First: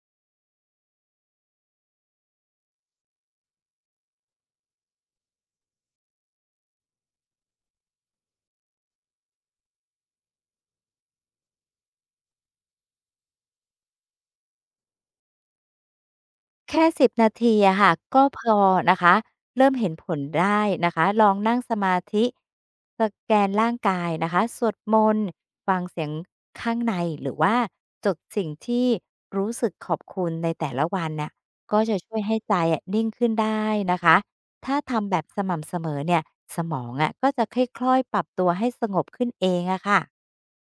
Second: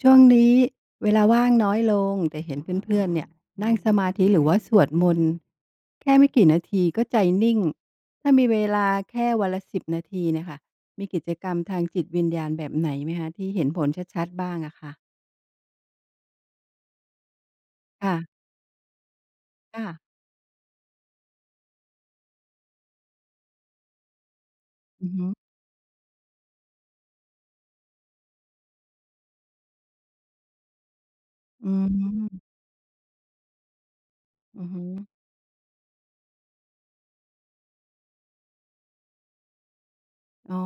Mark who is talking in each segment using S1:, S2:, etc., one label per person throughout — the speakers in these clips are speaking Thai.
S1: ช่วงนี้เวลาว่างน้อยลงแต่เห็นเพื่อนๆเนี่ยนั่งสมาธิหรือว่าสวดมนต์แค่ไม่กี่นาทีก็ใจนิ่งถ้ามีเวลาแค่วันละสิบนาทีเนยคะมีกิจกรรมทางจิตวิญญาณแบบไหนไหมคะที่เห็นผลชัดๆบ้างอะค่ะ
S2: แค่10นาทีอะค่ะ
S1: ค่ะ
S2: ก็พอนะคะเริ่ม
S1: ค่ะ
S2: เห็นผลได้นะคะลองนั่งสมาธิสแกนร่างกายนะคะสวดม
S1: อือ
S2: น
S1: ฮึ
S2: ต์ฟังเสียงข้างในหรือว่าจดสิ่งที่รู้สึกขอบคุณในแต่ละวันน่ะ
S1: อื
S2: ก็จะช่วยให้
S1: ม
S2: ใจอะนิ่งขึ้นได้นะคะ
S1: อือ
S2: ถ้า
S1: ฮึ
S2: ทำแบบสม่ำเสมอเนี่ยสมองอะก็จะค่อยๆปรับตัวให้สงบขึ้นเองอะค่ะ
S1: อ๋อ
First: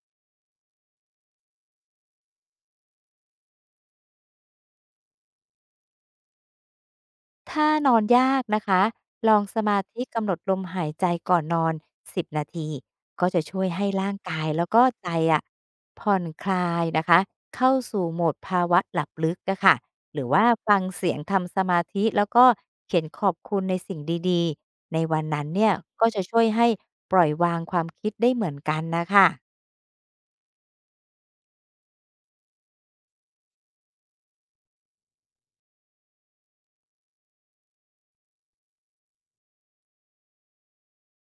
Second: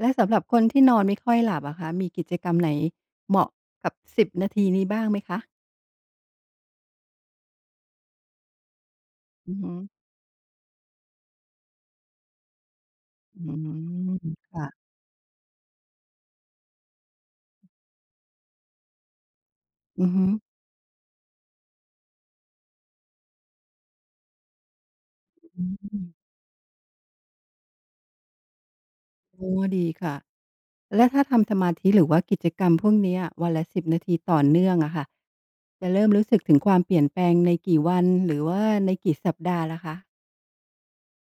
S1: และสำหรับคนที่นอนไม่ค่อยหลับอะคะมีกิจกรรมไหนเหมาะกับสิบนาทีนี้บ้างไหมคะ
S2: ถ้านอนยากนะคะ ลอง
S1: อื
S2: ส
S1: อฮึ
S2: มาธิกำหนดลมหายใจก่อนนอน10นาทีก็จะ
S1: อื
S2: ช่วยให้ร่าง
S1: ม
S2: กายแล้วก็
S1: ค่ะ
S2: ใจอะผ่อนคลายนะคะเข้าสู่โหมดภาวะหลับลึกอะค่ะ
S1: อือ
S2: หรื
S1: ฮึ
S2: อว่าฟังเสียงทำสมาธิแล้วก็เขียนขอบคุณในสิ่งดีๆในวันนั้นเนี่ยก็จะ
S1: ม
S2: ช่วยให้ปล่อยวางความคิดได้เหมือนกันนะคะ
S1: โอ๋ดีค่ะและถ้าทำสมาธิหรือว่ากิจกรรมพวกเนี้ยวันละสิบนาทีต่อเนื่องอะค่ะจะเริ่มรู้สึกถึงความเปลี่ยนแปลงในกี่วันหรือว่าในกี่สัปดาห์ล่ะคะ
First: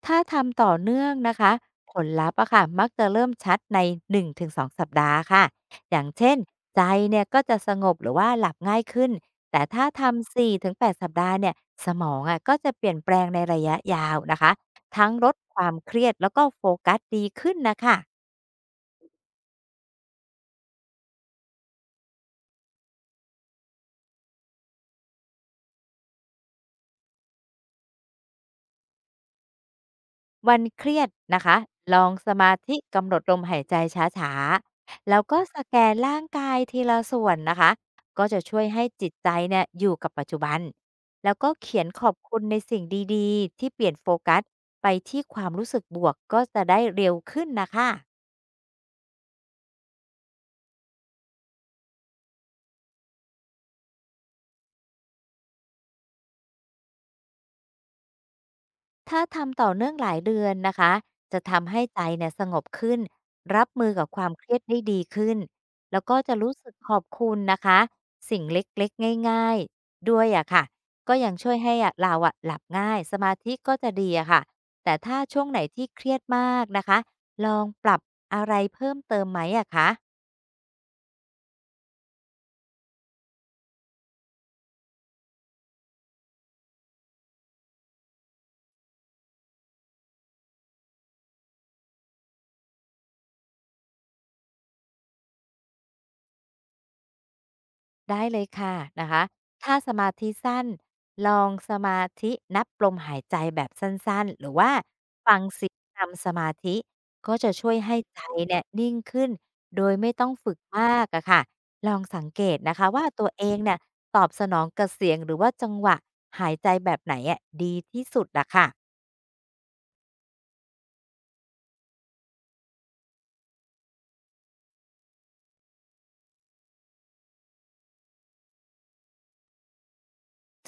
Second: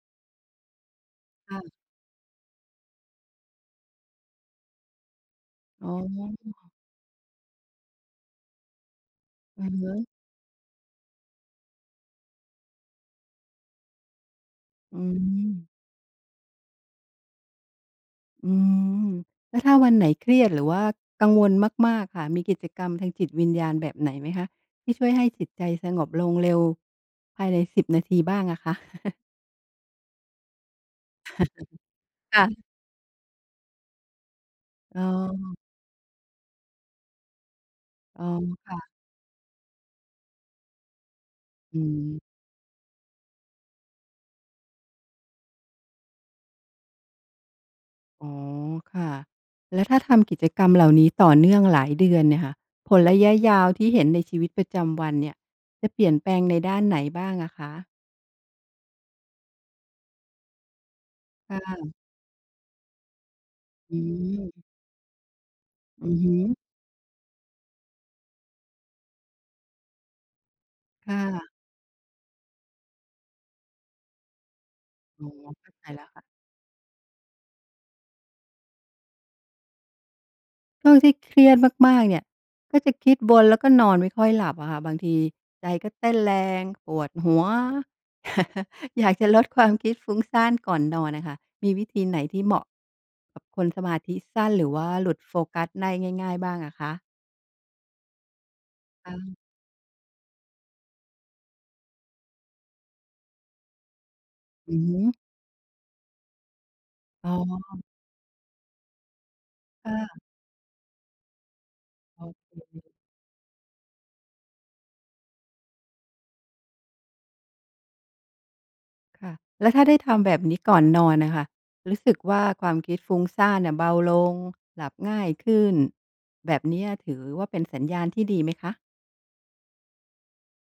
S2: ถ้าทำต่อเนื่องนะคะ
S1: ค่ะ
S2: ผลลัพธ์อะค่ะมักจะเริ่มชัดใน1-2สองสัปดาห์ค่ะ
S1: อ๋
S2: อย่างเช่น
S1: อ
S2: ใจเนี่ยก็จะสงบหรือว่าหลับง่ายขึ้นแต่
S1: อะ
S2: ถ้า
S1: ฮะ
S2: ทำ4-8สัปดาห์เนี่ยสมองอะก็จะเปลี่ยนแปลงในระยะยาวนะคะ
S1: อื
S2: ทั้งลด
S1: ม
S2: ความเครียดแล้วก็โฟกัสดีขึ้นนะคะ
S1: อืมแล้วถ้าวันไหนเครียดหรือว่ากังวลมากๆค่ะมีกิจกรรมทางจิตวิญญาณแบบไหนไหมคะที่ช่วยให้จิตใจสงบลงเร็วภายในสิบนาทีบ้างอะคะ
S2: วันเครียดนะคะลองสมา
S1: ค่ะ
S2: ธิกำหนดลมหายใจช้า
S1: อ๋
S2: ๆแล้วก็
S1: อ
S2: สแกนร่างกายทีละส่วนนะคะ
S1: อ๋
S2: ก็
S1: อ
S2: จะช่วยให้
S1: ค่ะ
S2: จิตใจเนี่ยอยู่กับปัจจุบันแล้วก็เขี
S1: อื
S2: ยนขอบคุ
S1: ม
S2: ณในสิ่งดีๆที่เปลี่ยนโฟกัสไปที่ความรู้สึกบวกก็จะได้เร็วขึ้นนะคะ
S1: อ๋อค่ะแล้วถ้าทำกิจกรรมเหล่านี้ต่อเนื่องหลายเดือนเนี่ยค่ะผลระยะยาวที่เห็นในชีวิตประจำวันเนี่ยจะเปลี่ยนแปลงในด้านไหนบ้างอะคะ
S2: ถ้าทำต่อเนื่องหลายเดือนนะคะ จะทำให้
S1: ค่ะ
S2: ใจเนี่ยสงบขึ้นรับมือ
S1: อื
S2: กับความเครียด
S1: ม
S2: ได้ดีขึ้นแล้ว
S1: อื
S2: ก็
S1: อ
S2: จะ
S1: ฮึ
S2: รู้สึกขอบคุณนะคะสิ่งเล็กๆง่ายๆด้วยอะค่ะก็
S1: ค่ะ
S2: ยังช่วยให้อะเราอะหลับง่ายสมาธิก็จะดีอะค่ะแต่ถ้า
S1: อ๋อ
S2: ช่วงไหน
S1: เข้าใจ
S2: ที่เค
S1: แล้ว
S2: รียดมากนะคะลองปรับอะไรเพิ่มเติมไหมอะคะ
S1: ช่วงที่เครียดมากๆเนี่ยก็จะคิดวนแล้วก็นอนไม่ค่อยหลับอะค่ะบางทีใจก็เต้นแรงปวดหัว อยากจะลดความคิดฟุ้งซ่านก่อนนอนนะคะมีวิธีไหนที่เหมาะกับคนสมาธิสั้นหรือว่าหลุดโฟกัสได้ง่ายๆบ้างอะคะ
S2: ได้เลยค่ะนะคะ
S1: ค่ะ
S2: ถ้าสมาธิสั้นลองสมาธินับลมหายใจแบบสั้นๆหรือว่า
S1: อือฮึอ
S2: ฟังเสียงนำสมาธิ
S1: อ๋
S2: ก็จะช่ว
S1: อ
S2: ยให้ใจเนี่ยนิ่งขึ้นโดยไม่
S1: ค่ะ
S2: ต้องฝึกมากอะค่ะลองสั
S1: อ๋
S2: ง
S1: อ
S2: เกตนะคะว่าตัวเองเนี่ยตอบสนองกับเสียงหรือว่าจังหวะหายใจแบบไหนอะดีที่สุดอะค่ะ
S1: ค่ะแล้วถ้าได้ทำแบบนี้ก่อนนอนนะคะรู้สึกว่าความคิดฟุ้งซ่านเน่ยเบาลงหลับง่ายขึ้นแบบเนี้ยถือว่าเป็นสัญญาณที่ดีไหมคะ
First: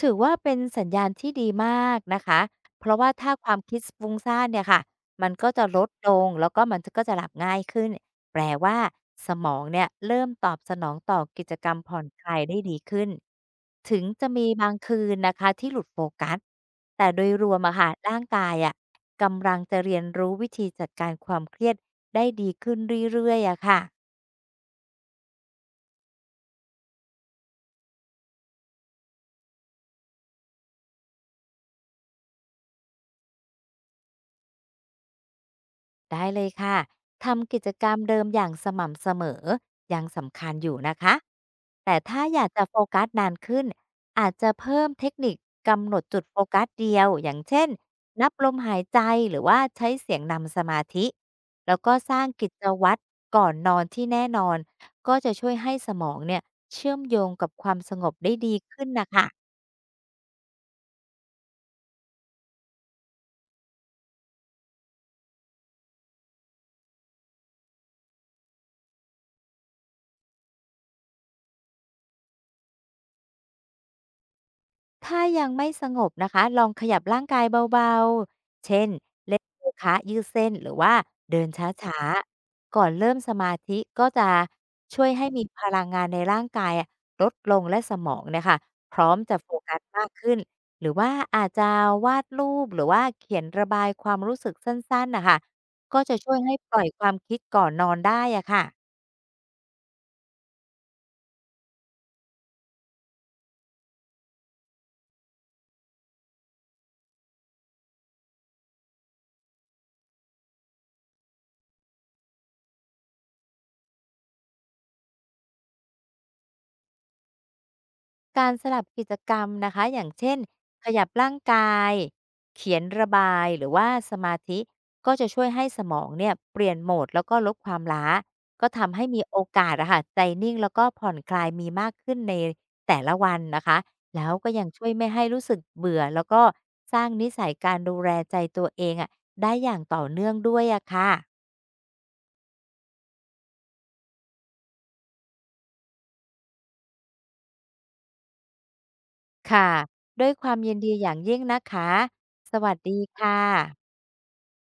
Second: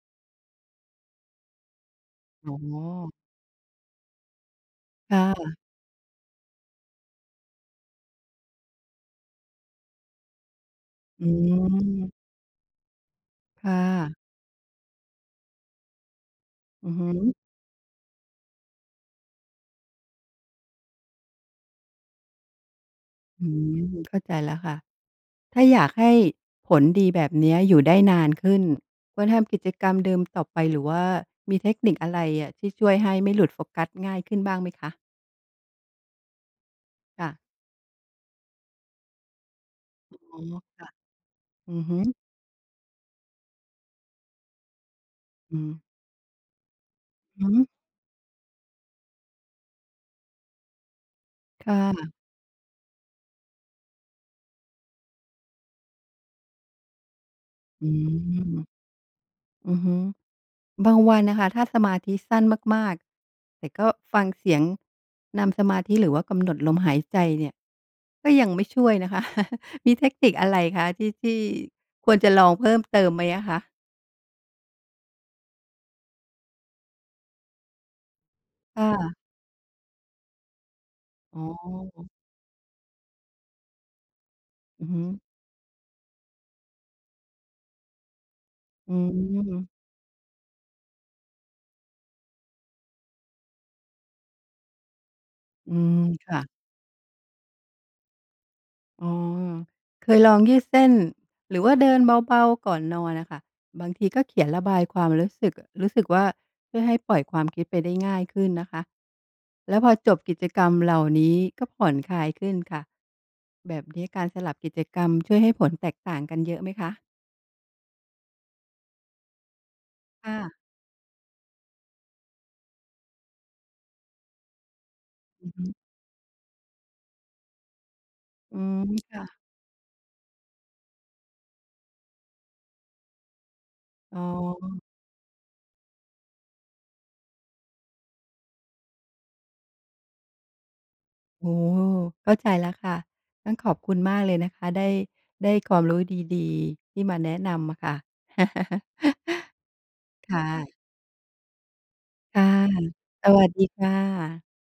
S2: ถือว่าเป็นสัญญาณที่ดีมากนะคะ
S1: อ๋อ
S2: เพราะว่าถ้าความคิดฟุ้งซ่านเนี่ยค่ะมันก็
S1: ค่ะ
S2: จะลดลงแล้วก็มันก็จะหลับง่ายขึ้นแปลว่าสมองเนี่ยเริ่มตอบสนองต่อ
S1: อื
S2: กิจกรร
S1: ม
S2: มผ่อนคลายได้ดีขึ้น
S1: ค่ะ
S2: ถึงจะมีบางคืนนะคะที่หลุดโฟกัส
S1: อือ
S2: แต่
S1: ฮึ
S2: โดยรวมอะค่ะร่างกายอะกำลังจะเรียนรู้วิธีจัดการความเครียดได้ดีขึ้นเรื่อยๆ
S1: อื
S2: อะค่ะ
S1: มเข้าใจแล้วค่ะ ถ้าอยากให้ผลดีแบบเนี้ยอยู่ได้นานขึ้น ควรทำกิจกรรมเดิมต่อไปหรือว่ามีเทคนิคอะไรอะที่ช่วยให้ไม่หลุดโฟกัสง่ายขึ้นบ้างไหมคะ
S2: ได้เลยค่ะ
S1: ค่ะ
S2: ทำกิจกรรมเดิมอย่างสม่ำเสมอยัง
S1: อ๋
S2: สำคัญอยู่
S1: อ
S2: นะคะ
S1: อือ
S2: แต่
S1: ฮึ
S2: ถ้าอยากจะโฟกัสนานขึ้นอาจจะเพิ่มเทคนิค
S1: อื
S2: กำหนดจุดโฟกัสเดียวอย่าง
S1: อฮึ
S2: เช่นนับลมหายใจหรือว่าใช้เสียงนำสมาธิแล้วก็
S1: ค่ะ
S2: สร้างกิจวัตรก่อนนอนที่แน่นอนก็จะช่วยให้สมองเนี่ยเชื่อมโยงกับความ
S1: อื
S2: สงบได้ดี
S1: ม
S2: ขึ้นนะคะ
S1: อือฮึบางวันน่ะค่ะถ้าสมาธิสั้นมากๆแต่ก็ฟังเสียงนำสมาธิหรือว่ากำหนดลมหายใจเนี่ย ก็ยังไม่ช่วยนะคะ มีเทคนิคอะไรคะที่ควรจะลองเพิ่มเติมไหมอะคะ
S2: ถ้ายังไม่สงบนะคะลองขยับร่างกายเบาๆ เช่น
S1: ค่ะ
S2: เล่นโยคะยืดเส้นหรือว่า
S1: อ๋
S2: เดินช้า
S1: อ
S2: ๆก่อนเริ่มสมาธิก็จะ
S1: อือ
S2: ช่
S1: ฮึ
S2: ว
S1: อ
S2: ยให้มีพลังงานในร่างกายอะลดลงและสมองเนี่ยค่ะ
S1: อื
S2: พร้อมจะโฟกั
S1: ม
S2: สมากขึ้นหรือว่าอาจจะวาดรูปหรือว่าเขียนระบายความรู้สึกสั้นๆนะคะ
S1: อืม
S2: ก็จะช่วยให้
S1: ค่ะ
S2: ปล่อยความคิดก่อนนอนได้อะค่ะ
S1: อ๋อเคยลองยืดเส้นหรือว่าเดินเบาๆ ก่อนนอนนะคะ บางทีก็เขียนระบายความรู้สึกรู้สึกว่าช่วยให้ปล่อยความคิดไปได้ง่ายขึ้นนะคะแล้วพอจบกิจกรรมเหล่านี้ก็ผ่อนคลายขึ้นค่ะแบบนี้การสลับกิจกรรมช่วยให้ผลแตกต่างกันเยอะไหมคะ
S2: การสลับกิจกรรมนะคะอย่างเช่
S1: ค่ะ
S2: นขยับร่างกายเขียนระบายหรือว่าสมาธิก็จะช่วย
S1: อื
S2: ให้
S1: ม
S2: สมองเนี่ยเปลี่ยนโหมดแล้วก็ลดความล้า
S1: อื
S2: ก็
S1: ม
S2: ทำให้มีโอ
S1: ค่ะ
S2: กาสอะค่ะใจนิ่งแล้วก็ผ่อนคลายมีมากขึ้นในแต่ละวันนะคะ
S1: อ๋
S2: แล้วก็ยังช่ว
S1: อ
S2: ยไม่ให้รู้สึกเบื่อแล้วก็สร้างนิสัยการดูแลใจตัวเองอะได้อย่างต่อเนื่องด้วยอะค่ะ
S1: โอ้โฮเข้าใจแล้วค่ะต้องขอบคุณมากเลยนะคะได้ความรู้ดีๆ ที่มาแนะนำอะค่ะ
S2: ค่ะด้ว ยค
S1: ค่ะ
S2: วามยินดีอย่างยิ่งนะคะ
S1: ค่ะ
S2: สวัสดี
S1: ส
S2: ค่
S1: วัสดี
S2: ะ
S1: ค่ะ